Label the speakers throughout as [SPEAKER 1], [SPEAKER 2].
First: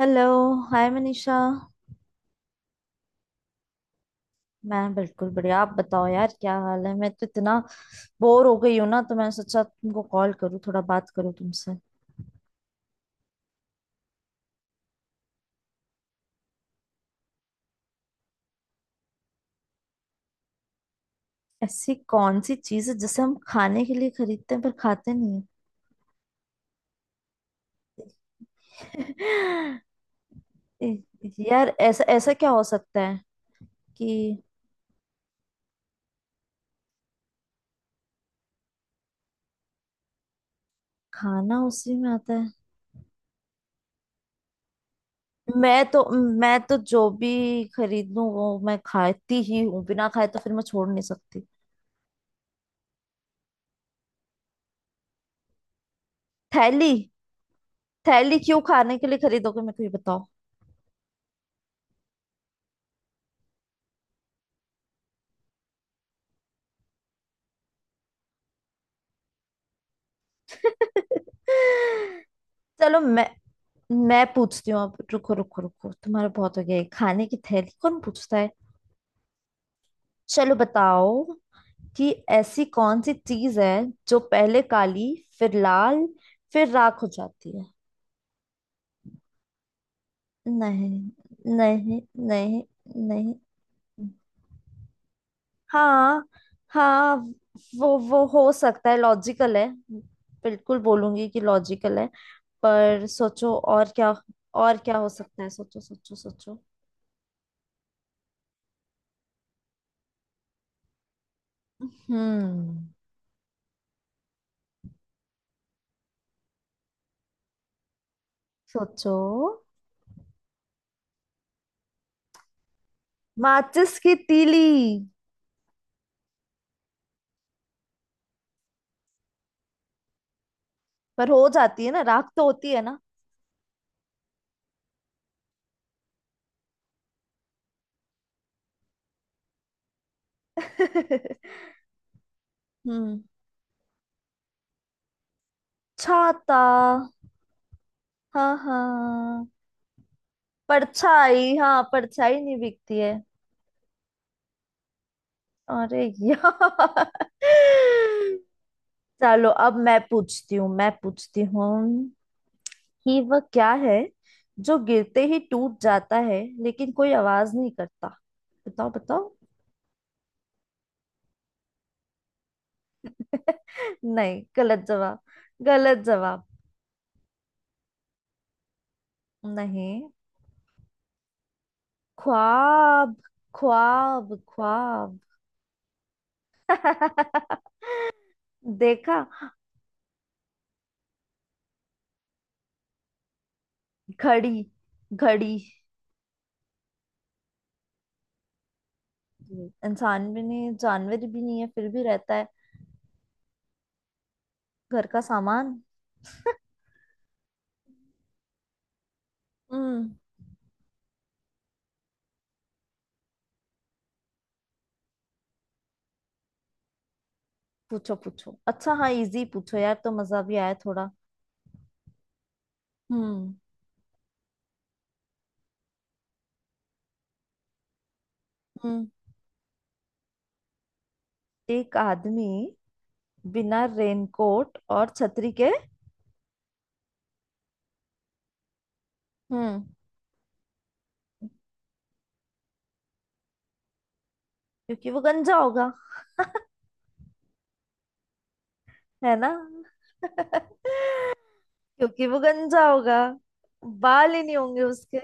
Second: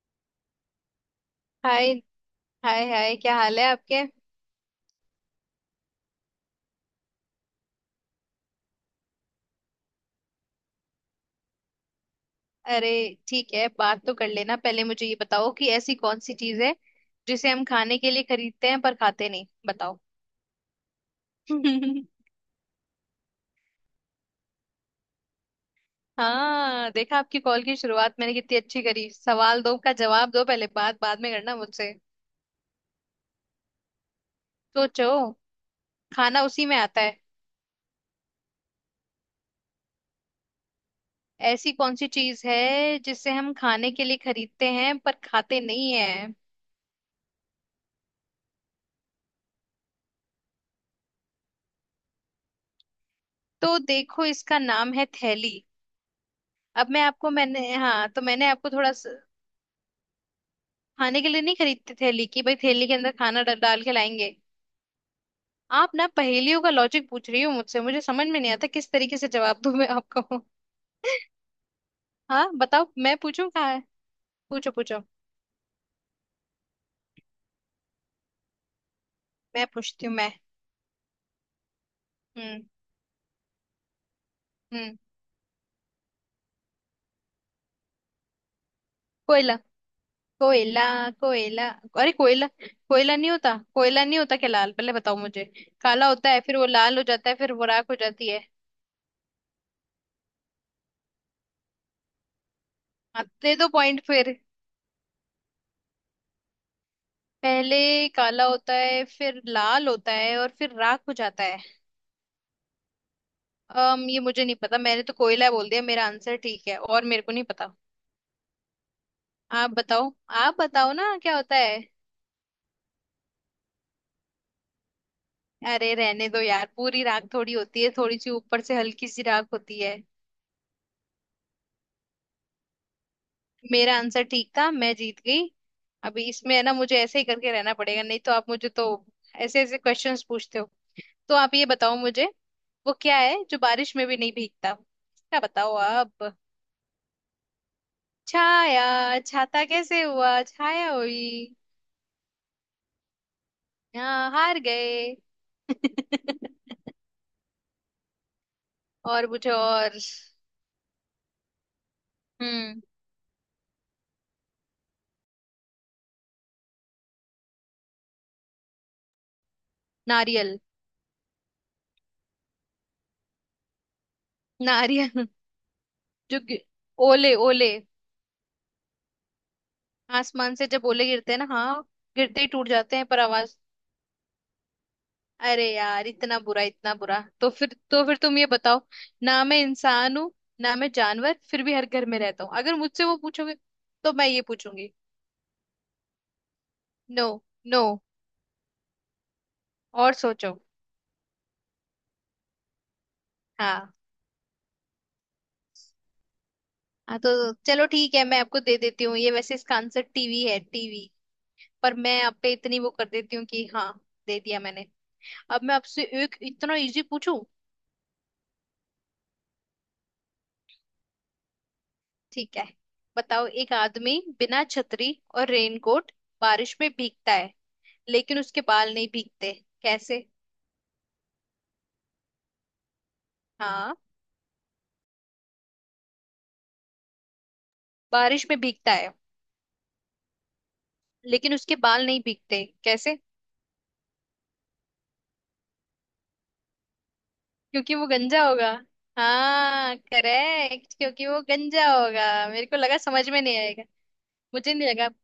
[SPEAKER 1] Hello. Hi Manisha.
[SPEAKER 2] Hi hi hi क्या हाल है आपके।
[SPEAKER 1] मैं बिल्कुल बढ़िया। आप बताओ यार क्या हाल है। मैं तो इतना बोर हो गई हूँ ना तो मैंने सोचा तुमको कॉल करूँ, थोड़ा बात करूँ तुमसे।
[SPEAKER 2] अरे ठीक है, बात तो कर लेना, पहले मुझे ये बताओ कि ऐसी कौन सी चीज है जिसे हम खाने के लिए खरीदते हैं पर खाते नहीं, बताओ।
[SPEAKER 1] ऐसी कौन सी चीज़ है जिसे हम खाने के लिए खरीदते हैं पर खाते नहीं
[SPEAKER 2] हाँ देखा, आपकी कॉल की शुरुआत मैंने कितनी
[SPEAKER 1] हैं?
[SPEAKER 2] अच्छी करी। सवाल दो का जवाब दो, पहले बात
[SPEAKER 1] ए-
[SPEAKER 2] बाद में करना
[SPEAKER 1] यार
[SPEAKER 2] मुझसे।
[SPEAKER 1] ऐसा ऐसा क्या हो सकता है कि
[SPEAKER 2] सोचो, खाना उसी में आता है।
[SPEAKER 1] खाना
[SPEAKER 2] ऐसी
[SPEAKER 1] उसी
[SPEAKER 2] कौन सी
[SPEAKER 1] में आता
[SPEAKER 2] चीज
[SPEAKER 1] है।
[SPEAKER 2] है जिसे हम खाने के लिए खरीदते हैं पर खाते
[SPEAKER 1] मैं
[SPEAKER 2] नहीं
[SPEAKER 1] तो
[SPEAKER 2] है।
[SPEAKER 1] मैं तो जो भी खरीद लूं वो मैं खाती ही हूँ, बिना खाए तो फिर मैं छोड़ नहीं सकती।
[SPEAKER 2] तो देखो, इसका नाम है थैली। अब
[SPEAKER 1] थैली।
[SPEAKER 2] मैं आपको, मैंने, हाँ तो
[SPEAKER 1] थैली
[SPEAKER 2] मैंने
[SPEAKER 1] क्यों
[SPEAKER 2] आपको थोड़ा,
[SPEAKER 1] खाने के लिए खरीदोगे, मेरे को ये बताओ।
[SPEAKER 2] खाने के लिए नहीं खरीदते थैली की भाई, थैली के अंदर खाना डाल के लाएंगे। आप ना पहेलियों का लॉजिक पूछ रही हो मुझसे, मुझे समझ में नहीं आता किस तरीके से जवाब दूं मैं आपको। हाँ बताओ,
[SPEAKER 1] चलो
[SPEAKER 2] मैं
[SPEAKER 1] मैं
[SPEAKER 2] पूछूं कहाँ है।
[SPEAKER 1] मैं पूछती
[SPEAKER 2] पूछो
[SPEAKER 1] हूँ अब।
[SPEAKER 2] पूछो।
[SPEAKER 1] रुको रुको रुको, तुम्हारा बहुत हो गया, ये खाने की थैली कौन पूछता है।
[SPEAKER 2] मैं पूछती हूँ मैं।
[SPEAKER 1] चलो बताओ कि
[SPEAKER 2] हम्म।
[SPEAKER 1] ऐसी कौन सी चीज है जो पहले
[SPEAKER 2] हम्म।
[SPEAKER 1] काली, फिर लाल, फिर राख हो जाती है।
[SPEAKER 2] कोयला। कोयला।
[SPEAKER 1] नहीं।
[SPEAKER 2] कोयला।
[SPEAKER 1] नहीं।
[SPEAKER 2] अरे कोयला।
[SPEAKER 1] नहीं।
[SPEAKER 2] कोयला नहीं
[SPEAKER 1] नहीं।
[SPEAKER 2] होता, कोयला नहीं होता? क्या लाल पहले बताओ मुझे। काला
[SPEAKER 1] हाँ।
[SPEAKER 2] होता है फिर वो लाल हो
[SPEAKER 1] हाँ।
[SPEAKER 2] जाता है फिर वो राख हो
[SPEAKER 1] वो
[SPEAKER 2] जाती है।
[SPEAKER 1] हो सकता है, लॉजिकल है। बिल्कुल बोलूंगी कि लॉजिकल है। पर
[SPEAKER 2] हाँ,
[SPEAKER 1] सोचो
[SPEAKER 2] दे दो
[SPEAKER 1] और
[SPEAKER 2] पॉइंट
[SPEAKER 1] क्या।
[SPEAKER 2] फिर।
[SPEAKER 1] और क्या हो सकता है, सोचो सोचो सोचो।
[SPEAKER 2] पहले काला होता है फिर लाल होता है और फिर राख हो जाता है।
[SPEAKER 1] हम्म।
[SPEAKER 2] अम ये मुझे नहीं पता, मैंने तो कोयला बोल दिया, मेरा आंसर ठीक है और मेरे को नहीं पता।
[SPEAKER 1] सोचो।
[SPEAKER 2] आप बताओ। आप बताओ ना क्या होता है।
[SPEAKER 1] माचिस की तीली।
[SPEAKER 2] अरे रहने दो यार, पूरी राख थोड़ी होती है, थोड़ी सी ऊपर से हल्की सी राख होती है।
[SPEAKER 1] पर हो जाती है ना राख, तो होती है ना।
[SPEAKER 2] मेरा आंसर ठीक था, मैं जीत गई। अभी इसमें है ना, मुझे ऐसे ही करके रहना पड़ेगा, नहीं तो आप मुझे तो ऐसे ऐसे क्वेश्चंस पूछते हो। तो आप ये बताओ मुझे, वो क्या
[SPEAKER 1] हम्म।
[SPEAKER 2] है जो बारिश में भी नहीं भीगता, क्या बताओ आप।
[SPEAKER 1] छाता। हाँ
[SPEAKER 2] छाया।
[SPEAKER 1] हाँ,
[SPEAKER 2] छाता कैसे हुआ, छाया हुई।
[SPEAKER 1] परछाई। हाँ परछाई नहीं बिकती है।
[SPEAKER 2] हाँ हार गए।
[SPEAKER 1] अरे यार।
[SPEAKER 2] और
[SPEAKER 1] चलो
[SPEAKER 2] मुझे
[SPEAKER 1] अब
[SPEAKER 2] और।
[SPEAKER 1] मैं पूछती हूँ, मैं पूछती हूँ
[SPEAKER 2] हम्म।
[SPEAKER 1] कि वह क्या है जो गिरते ही टूट जाता है लेकिन कोई आवाज नहीं करता। बताओ बताओ।
[SPEAKER 2] नारियल।
[SPEAKER 1] नहीं, गलत जवाब।
[SPEAKER 2] नारियल।
[SPEAKER 1] गलत
[SPEAKER 2] जो
[SPEAKER 1] जवाब।
[SPEAKER 2] गि- ओले। ओले,
[SPEAKER 1] नहीं,
[SPEAKER 2] आसमान से जब ओले गिरते हैं ना, हाँ, गिरते ही टूट जाते हैं
[SPEAKER 1] ख्वाब।
[SPEAKER 2] पर आवाज।
[SPEAKER 1] ख्वाब ख्वाब।
[SPEAKER 2] अरे यार इतना बुरा, इतना बुरा, तो फिर तो फिर तुम ये बताओ,
[SPEAKER 1] देखा।
[SPEAKER 2] ना मैं इंसान हूँ ना मैं जानवर, फिर भी हर घर में रहता हूँ, अगर मुझसे वो पूछोगे तो मैं ये
[SPEAKER 1] घड़ी।
[SPEAKER 2] पूछूंगी।
[SPEAKER 1] घड़ी।
[SPEAKER 2] नो। नो। और
[SPEAKER 1] इंसान भी
[SPEAKER 2] सोचो।
[SPEAKER 1] नहीं है जानवर भी नहीं है फिर भी रहता है।
[SPEAKER 2] हाँ।
[SPEAKER 1] घर का सामान।
[SPEAKER 2] हाँ तो चलो ठीक है, मैं आपको दे देती हूँ, ये वैसे इसका आंसर
[SPEAKER 1] हम्म।
[SPEAKER 2] टीवी है, टीवी। पर मैं आप पे इतनी वो कर देती हूँ कि हाँ, दे दिया मैंने। अब मैं आपसे एक इतना इजी पूछूं।
[SPEAKER 1] पूछो पूछो। अच्छा हाँ, इजी पूछो यार, तो मजा भी आया थोड़ा।
[SPEAKER 2] ठीक है, बताओ,
[SPEAKER 1] हम्म।
[SPEAKER 2] एक आदमी बिना छतरी और रेनकोट बारिश में भीगता है, लेकिन उसके बाल
[SPEAKER 1] हम्म।
[SPEAKER 2] नहीं भीगते, कैसे।
[SPEAKER 1] एक आदमी बिना
[SPEAKER 2] हाँ,
[SPEAKER 1] रेनकोट और छतरी के।
[SPEAKER 2] बारिश में भीगता है
[SPEAKER 1] हम्म।
[SPEAKER 2] लेकिन उसके बाल नहीं भीगते, कैसे।
[SPEAKER 1] क्योंकि वो गंजा होगा।
[SPEAKER 2] क्योंकि वो गंजा होगा।
[SPEAKER 1] है ना?
[SPEAKER 2] हाँ करेक्ट, क्योंकि वो गंजा होगा,
[SPEAKER 1] क्योंकि वो
[SPEAKER 2] मेरे को
[SPEAKER 1] गंजा
[SPEAKER 2] लगा
[SPEAKER 1] होगा,
[SPEAKER 2] समझ में नहीं आएगा।
[SPEAKER 1] बाल ही नहीं
[SPEAKER 2] मुझे
[SPEAKER 1] होंगे
[SPEAKER 2] नहीं लगा
[SPEAKER 1] उसके।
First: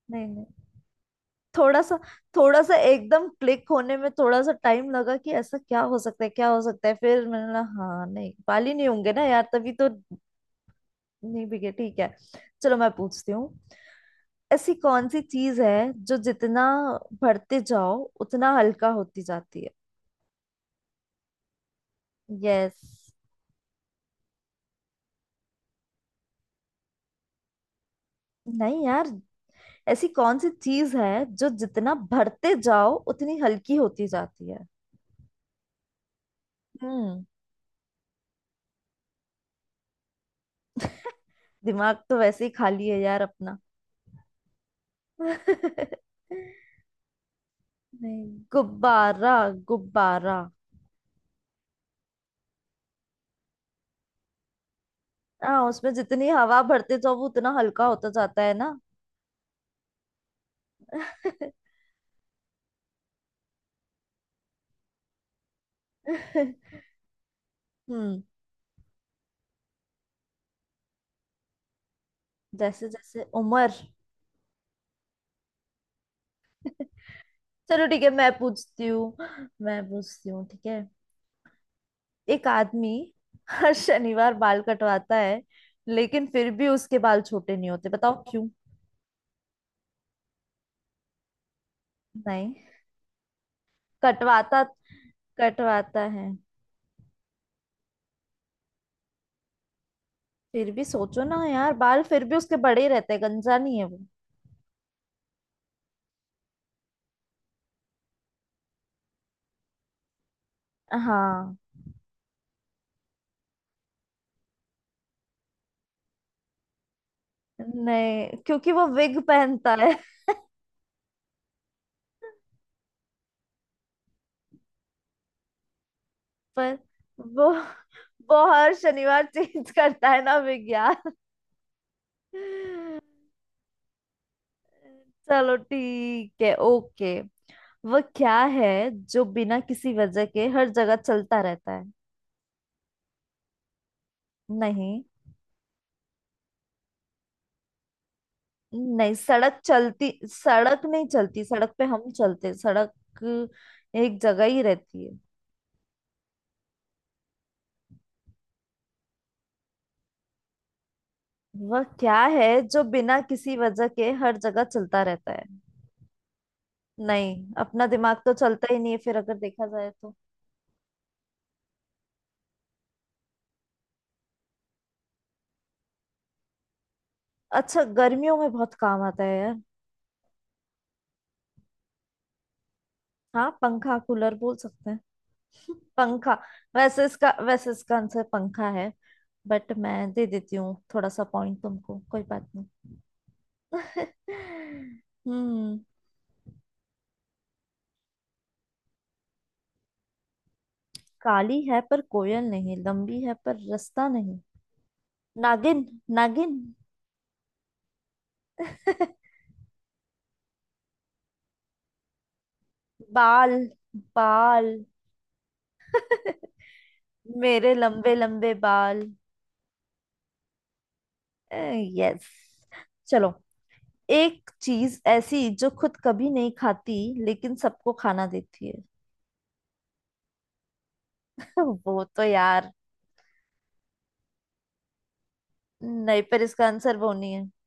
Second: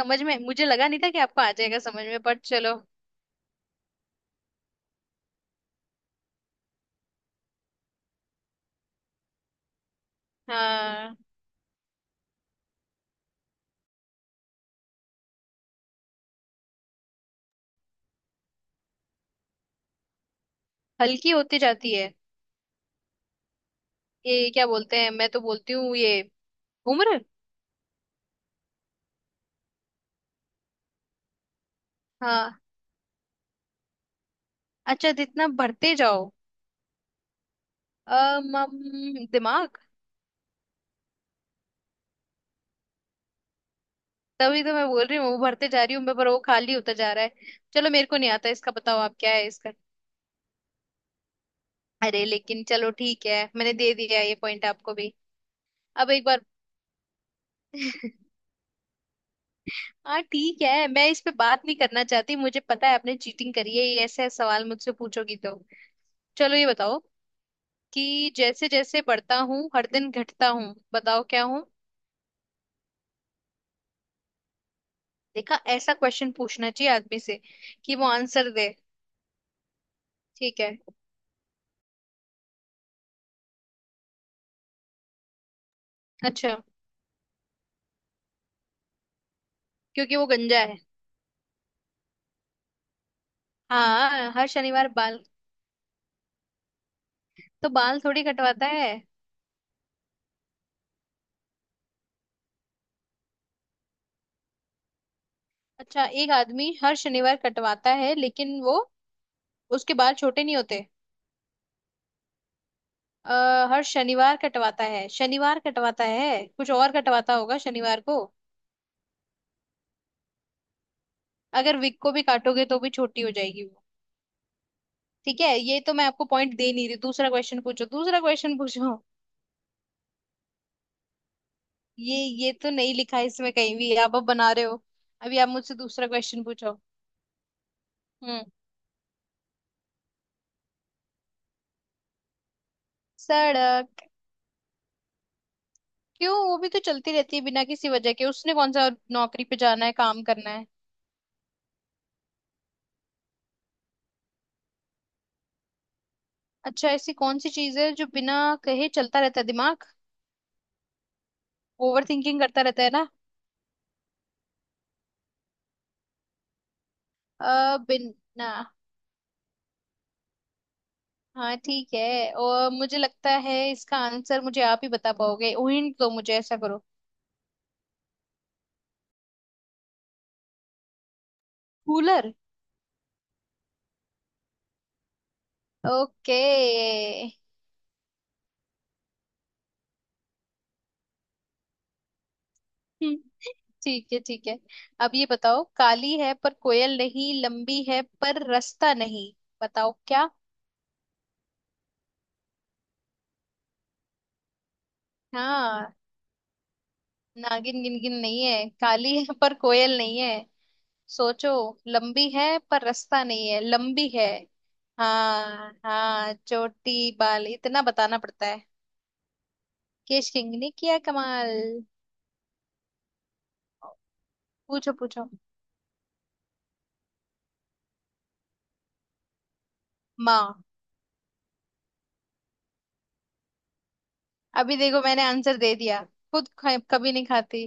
[SPEAKER 2] समझ
[SPEAKER 1] नहीं
[SPEAKER 2] में,
[SPEAKER 1] नहीं,
[SPEAKER 2] मुझे लगा नहीं था कि आपको आ जाएगा
[SPEAKER 1] थोड़ा सा,
[SPEAKER 2] समझ में, बट
[SPEAKER 1] थोड़ा
[SPEAKER 2] चलो।
[SPEAKER 1] सा एकदम क्लिक होने में थोड़ा सा टाइम लगा कि ऐसा क्या हो सकता है, क्या हो सकता है, फिर मैंने बोला हाँ, नहीं बाल ही नहीं होंगे ना यार, तभी तो
[SPEAKER 2] हाँ,
[SPEAKER 1] नहीं बिके। ठीक है। चलो मैं पूछती हूँ, ऐसी कौन सी चीज है जो जितना भरते जाओ उतना हल्का होती जाती है।
[SPEAKER 2] हल्की होती जाती है,
[SPEAKER 1] यस।
[SPEAKER 2] ये क्या बोलते हैं, मैं तो बोलती हूँ ये, उम्र।
[SPEAKER 1] नहीं यार, ऐसी कौन सी चीज है जो जितना भरते
[SPEAKER 2] हाँ,
[SPEAKER 1] जाओ उतनी हल्की होती जाती है।
[SPEAKER 2] अच्छा जितना भरते जाओ,
[SPEAKER 1] हम्म।
[SPEAKER 2] दिमाग।
[SPEAKER 1] दिमाग तो वैसे ही खाली है यार अपना।
[SPEAKER 2] तभी तो मैं बोल रही हूँ, वो भरते जा
[SPEAKER 1] नहीं।
[SPEAKER 2] रही हूँ मैं पर वो खाली होता जा रहा है। चलो मेरे को नहीं आता इसका, बताओ आप क्या
[SPEAKER 1] गुब्बारा।
[SPEAKER 2] है इसका।
[SPEAKER 1] गुब्बारा।
[SPEAKER 2] अरे लेकिन चलो ठीक है, मैंने दे दिया ये पॉइंट आपको भी।
[SPEAKER 1] हाँ, उसमें
[SPEAKER 2] अब एक
[SPEAKER 1] जितनी
[SPEAKER 2] बार।
[SPEAKER 1] हवा भरते जाओ वो उतना हल्का होता जाता है ना।
[SPEAKER 2] हाँ ठीक है, मैं इस पे बात नहीं करना चाहती, मुझे पता है आपने चीटिंग करी है, ये ऐसे सवाल मुझसे पूछोगी तो। चलो ये बताओ,
[SPEAKER 1] हम्म।
[SPEAKER 2] कि जैसे जैसे बढ़ता हूँ हर दिन घटता हूँ, बताओ क्या हूँ।
[SPEAKER 1] जैसे जैसे उम्र।
[SPEAKER 2] देखा, ऐसा क्वेश्चन पूछना चाहिए आदमी से
[SPEAKER 1] चलो
[SPEAKER 2] कि
[SPEAKER 1] ठीक
[SPEAKER 2] वो
[SPEAKER 1] है, मैं
[SPEAKER 2] आंसर दे।
[SPEAKER 1] पूछती हूँ। मैं पूछती हूँ
[SPEAKER 2] ठीक
[SPEAKER 1] ठीक
[SPEAKER 2] है।
[SPEAKER 1] है। एक आदमी हर शनिवार बाल कटवाता है, लेकिन फिर
[SPEAKER 2] अच्छा,
[SPEAKER 1] भी उसके बाल छोटे नहीं होते। बताओ क्यों।
[SPEAKER 2] क्योंकि वो गंजा है।
[SPEAKER 1] नहीं।
[SPEAKER 2] हाँ, हर
[SPEAKER 1] कटवाता
[SPEAKER 2] शनिवार बाल,
[SPEAKER 1] कटवाता है।
[SPEAKER 2] तो बाल थोड़ी कटवाता है।
[SPEAKER 1] फिर भी सोचो ना यार, बाल फिर भी उसके बड़े ही रहते हैं, गंजा नहीं है वो।
[SPEAKER 2] अच्छा, एक आदमी हर शनिवार कटवाता है लेकिन वो, उसके बाल छोटे नहीं होते।
[SPEAKER 1] हाँ।
[SPEAKER 2] हर शनिवार कटवाता है, शनिवार कटवाता है, कुछ और कटवाता होगा शनिवार को।
[SPEAKER 1] नहीं, क्योंकि वो विग पहनता है।
[SPEAKER 2] अगर विक को भी काटोगे तो भी छोटी हो जाएगी वो। ठीक है, ये तो मैं आपको पॉइंट दे
[SPEAKER 1] पर
[SPEAKER 2] नहीं रही, दूसरा
[SPEAKER 1] वो
[SPEAKER 2] क्वेश्चन पूछो, दूसरा
[SPEAKER 1] वो
[SPEAKER 2] क्वेश्चन
[SPEAKER 1] हर
[SPEAKER 2] पूछो।
[SPEAKER 1] शनिवार चेंज करता है ना विग यार।
[SPEAKER 2] ये तो नहीं लिखा है इसमें कहीं भी, आप अब बना रहे हो। अभी आप
[SPEAKER 1] चलो
[SPEAKER 2] मुझसे दूसरा
[SPEAKER 1] ठीक
[SPEAKER 2] क्वेश्चन
[SPEAKER 1] है।
[SPEAKER 2] पूछो।
[SPEAKER 1] ओके। वह क्या
[SPEAKER 2] हम्म।
[SPEAKER 1] है जो बिना किसी वजह के हर जगह चलता रहता है।
[SPEAKER 2] सड़क।
[SPEAKER 1] नहीं।
[SPEAKER 2] क्यों, वो भी तो चलती रहती है बिना किसी वजह के, उसने कौन सा
[SPEAKER 1] नहीं
[SPEAKER 2] नौकरी पे
[SPEAKER 1] सड़क
[SPEAKER 2] जाना है,
[SPEAKER 1] चलती,
[SPEAKER 2] काम करना है।
[SPEAKER 1] सड़क नहीं चलती, सड़क पे हम चलते हैं, सड़क एक जगह ही रहती है।
[SPEAKER 2] अच्छा, ऐसी कौन सी चीज है जो बिना कहे चलता रहता है, दिमाग,
[SPEAKER 1] वह
[SPEAKER 2] ओवर
[SPEAKER 1] क्या
[SPEAKER 2] थिंकिंग
[SPEAKER 1] है
[SPEAKER 2] करता
[SPEAKER 1] जो
[SPEAKER 2] रहता है ना।
[SPEAKER 1] बिना किसी वजह के हर जगह चलता रहता है। नहीं, अपना दिमाग तो
[SPEAKER 2] बिना।
[SPEAKER 1] चलता ही नहीं है फिर अगर देखा जाए तो।
[SPEAKER 2] हाँ ठीक है, और मुझे लगता है इसका आंसर मुझे आप ही बता पाओगे, हिंट दो मुझे, ऐसा करो।
[SPEAKER 1] अच्छा, गर्मियों में बहुत काम आता है यार।
[SPEAKER 2] कूलर।
[SPEAKER 1] हाँ, पंखा। कूलर बोल सकते हैं। पंखा।
[SPEAKER 2] ओके।
[SPEAKER 1] वैसे इसका आंसर पंखा है। बट मैं दे देती हूँ थोड़ा सा पॉइंट तुमको, कोई बात नहीं।
[SPEAKER 2] ठीक है, ठीक है। अब ये बताओ,
[SPEAKER 1] हम्म।
[SPEAKER 2] काली है पर कोयल नहीं, लंबी है पर रास्ता नहीं, बताओ क्या।
[SPEAKER 1] काली है पर कोयल नहीं, लंबी है पर रास्ता नहीं। नागिन।
[SPEAKER 2] हाँ,
[SPEAKER 1] नागिन।
[SPEAKER 2] नागिन गिनगिन नहीं है, काली है पर कोयल नहीं है। सोचो, लंबी है पर रास्ता नहीं
[SPEAKER 1] बाल।
[SPEAKER 2] है, लंबी है।
[SPEAKER 1] बाल।
[SPEAKER 2] हाँ हाँ, चोटी, बाल,
[SPEAKER 1] मेरे
[SPEAKER 2] इतना
[SPEAKER 1] लंबे
[SPEAKER 2] बताना पड़ता
[SPEAKER 1] लंबे
[SPEAKER 2] है।
[SPEAKER 1] बाल।
[SPEAKER 2] केश किंग ने किया कमाल।
[SPEAKER 1] यस। चलो। एक
[SPEAKER 2] पूछो
[SPEAKER 1] चीज
[SPEAKER 2] पूछो।
[SPEAKER 1] ऐसी जो खुद कभी नहीं खाती लेकिन सबको खाना देती है।
[SPEAKER 2] माँ।
[SPEAKER 1] वो तो यार।
[SPEAKER 2] अभी देखो मैंने आंसर दे दिया।
[SPEAKER 1] नहीं, पर इसका आंसर वो
[SPEAKER 2] कभी नहीं
[SPEAKER 1] नहीं है।
[SPEAKER 2] खाती।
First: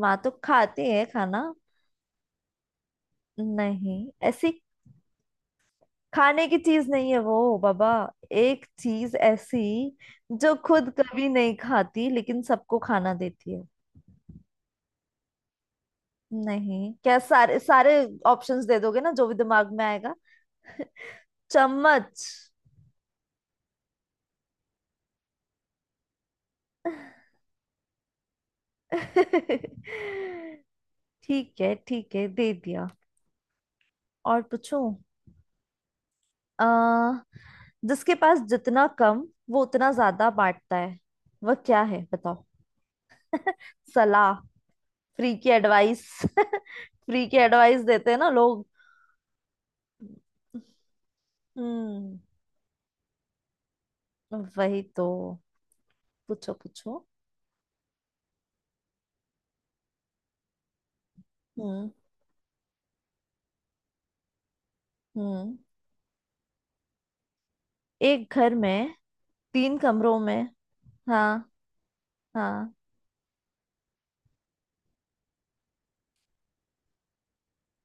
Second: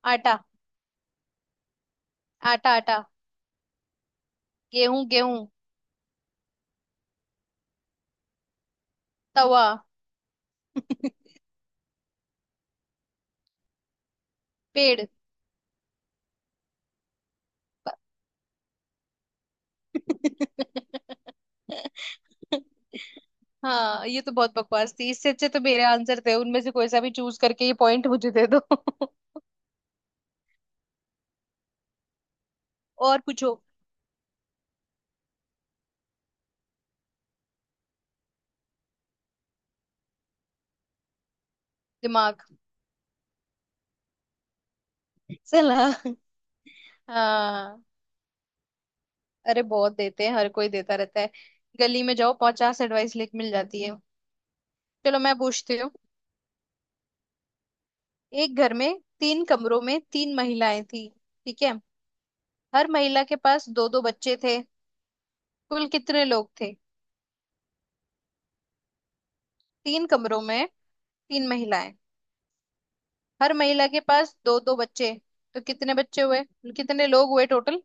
[SPEAKER 1] माँ तो
[SPEAKER 2] आटा।
[SPEAKER 1] खाती है खाना।
[SPEAKER 2] आटा, आटा।
[SPEAKER 1] नहीं, ऐसी
[SPEAKER 2] गेहूं, गेहूं।
[SPEAKER 1] खाने की चीज नहीं है वो बाबा। एक चीज ऐसी
[SPEAKER 2] तवा।
[SPEAKER 1] जो खुद कभी नहीं खाती लेकिन सबको खाना देती है।
[SPEAKER 2] पेड़।
[SPEAKER 1] नहीं, क्या सारे सारे ऑप्शंस दे दोगे ना जो भी दिमाग में आएगा। चम्मच।
[SPEAKER 2] हाँ, ये तो बहुत बकवास थी, इससे अच्छे तो मेरे आंसर थे, उनमें से कोई सा भी चूज करके ये पॉइंट मुझे दे दो।
[SPEAKER 1] ठीक है ठीक है, दे दिया।
[SPEAKER 2] और पूछो।
[SPEAKER 1] और पूछूं। आ जिसके पास जितना कम वो उतना ज्यादा बांटता है, वह क्या है,
[SPEAKER 2] दिमाग।
[SPEAKER 1] बताओ। सलाह। फ्री की
[SPEAKER 2] चला।
[SPEAKER 1] एडवाइस। फ्री की एडवाइस
[SPEAKER 2] हाँ।
[SPEAKER 1] देते हैं ना लोग।
[SPEAKER 2] अरे बहुत देते हैं, हर कोई देता रहता है। गली में
[SPEAKER 1] हम्म।
[SPEAKER 2] जाओ, 50 एडवाइस लिख मिल जाती है।
[SPEAKER 1] वही तो।
[SPEAKER 2] चलो मैं पूछती हूँ,
[SPEAKER 1] पूछो पूछो।
[SPEAKER 2] एक घर में 3 कमरों में 3 महिलाएं थी, ठीक है।
[SPEAKER 1] हम्म।
[SPEAKER 2] हर महिला के पास दो दो बच्चे थे।
[SPEAKER 1] हम्म।
[SPEAKER 2] कुल कितने लोग थे।
[SPEAKER 1] एक घर में तीन
[SPEAKER 2] तीन
[SPEAKER 1] कमरों
[SPEAKER 2] कमरों
[SPEAKER 1] में।
[SPEAKER 2] में,
[SPEAKER 1] हाँ।
[SPEAKER 2] तीन महिलाएं,
[SPEAKER 1] हाँ।
[SPEAKER 2] हर महिला के पास दो दो बच्चे, तो कितने बच्चे हुए, कितने लोग हुए टोटल।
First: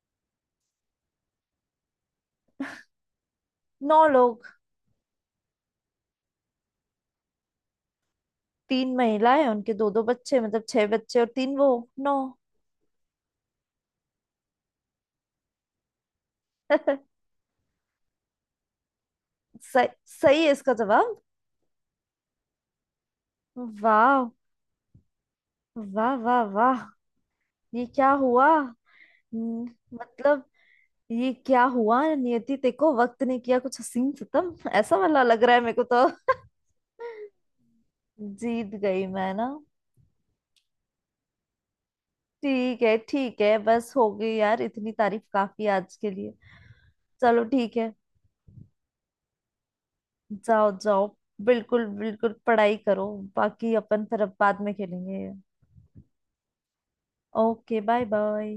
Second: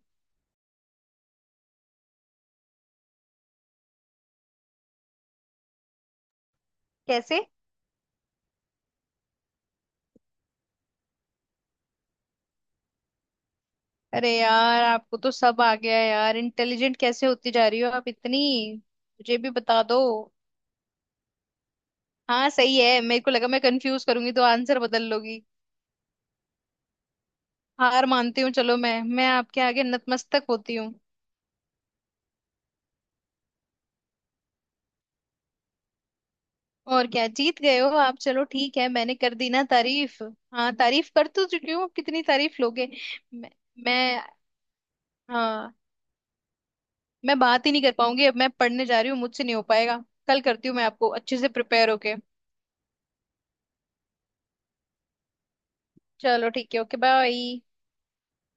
[SPEAKER 1] नौ लोग।
[SPEAKER 2] कैसे।
[SPEAKER 1] तीन महिलाएं, उनके दो दो बच्चे मतलब छह बच्चे, और तीन वो, नौ।
[SPEAKER 2] अरे यार, आपको तो सब आ गया यार, इंटेलिजेंट कैसे होती जा रही हो आप इतनी, मुझे भी बता
[SPEAKER 1] सही।
[SPEAKER 2] दो।
[SPEAKER 1] सही है इसका जवाब।
[SPEAKER 2] हाँ सही है, मेरे को लगा मैं कंफ्यूज
[SPEAKER 1] वाह।
[SPEAKER 2] करूंगी तो आंसर बदल लोगी।
[SPEAKER 1] वाह वाह वाह, ये
[SPEAKER 2] हार
[SPEAKER 1] क्या
[SPEAKER 2] मानती
[SPEAKER 1] हुआ।
[SPEAKER 2] हूँ, चलो मैं आपके आगे
[SPEAKER 1] मतलब
[SPEAKER 2] नतमस्तक होती हूँ।
[SPEAKER 1] ये क्या हुआ। नियति ते को वक्त ने किया कुछ हसीन सितम, ऐसा वाला लग रहा है मेरे को तो।
[SPEAKER 2] और क्या, जीत गए हो आप, चलो
[SPEAKER 1] जीत
[SPEAKER 2] ठीक है,
[SPEAKER 1] गई
[SPEAKER 2] मैंने
[SPEAKER 1] मैं
[SPEAKER 2] कर
[SPEAKER 1] ना।
[SPEAKER 2] दी ना तारीफ। हाँ, तारीफ कर तो चुकी हूँ, अब कितनी तारीफ
[SPEAKER 1] ठीक
[SPEAKER 2] लोगे।
[SPEAKER 1] है ठीक
[SPEAKER 2] मैं,
[SPEAKER 1] है, बस हो
[SPEAKER 2] मैं।
[SPEAKER 1] गई यार, इतनी तारीफ काफी है
[SPEAKER 2] हाँ।
[SPEAKER 1] आज के लिए।
[SPEAKER 2] मैं
[SPEAKER 1] चलो
[SPEAKER 2] बात ही
[SPEAKER 1] ठीक
[SPEAKER 2] नहीं कर
[SPEAKER 1] है।
[SPEAKER 2] पाऊंगी, अब मैं पढ़ने जा रही हूँ, मुझसे नहीं हो पाएगा। कल
[SPEAKER 1] जाओ
[SPEAKER 2] करती हूँ मैं
[SPEAKER 1] जाओ,
[SPEAKER 2] आपको अच्छे से
[SPEAKER 1] बिल्कुल
[SPEAKER 2] प्रिपेयर होके।
[SPEAKER 1] बिल्कुल पढ़ाई करो। बाकी अपन फिर अब बाद में खेलेंगे।
[SPEAKER 2] चलो ठीक है, okay bye.
[SPEAKER 1] Okay. Bye bye.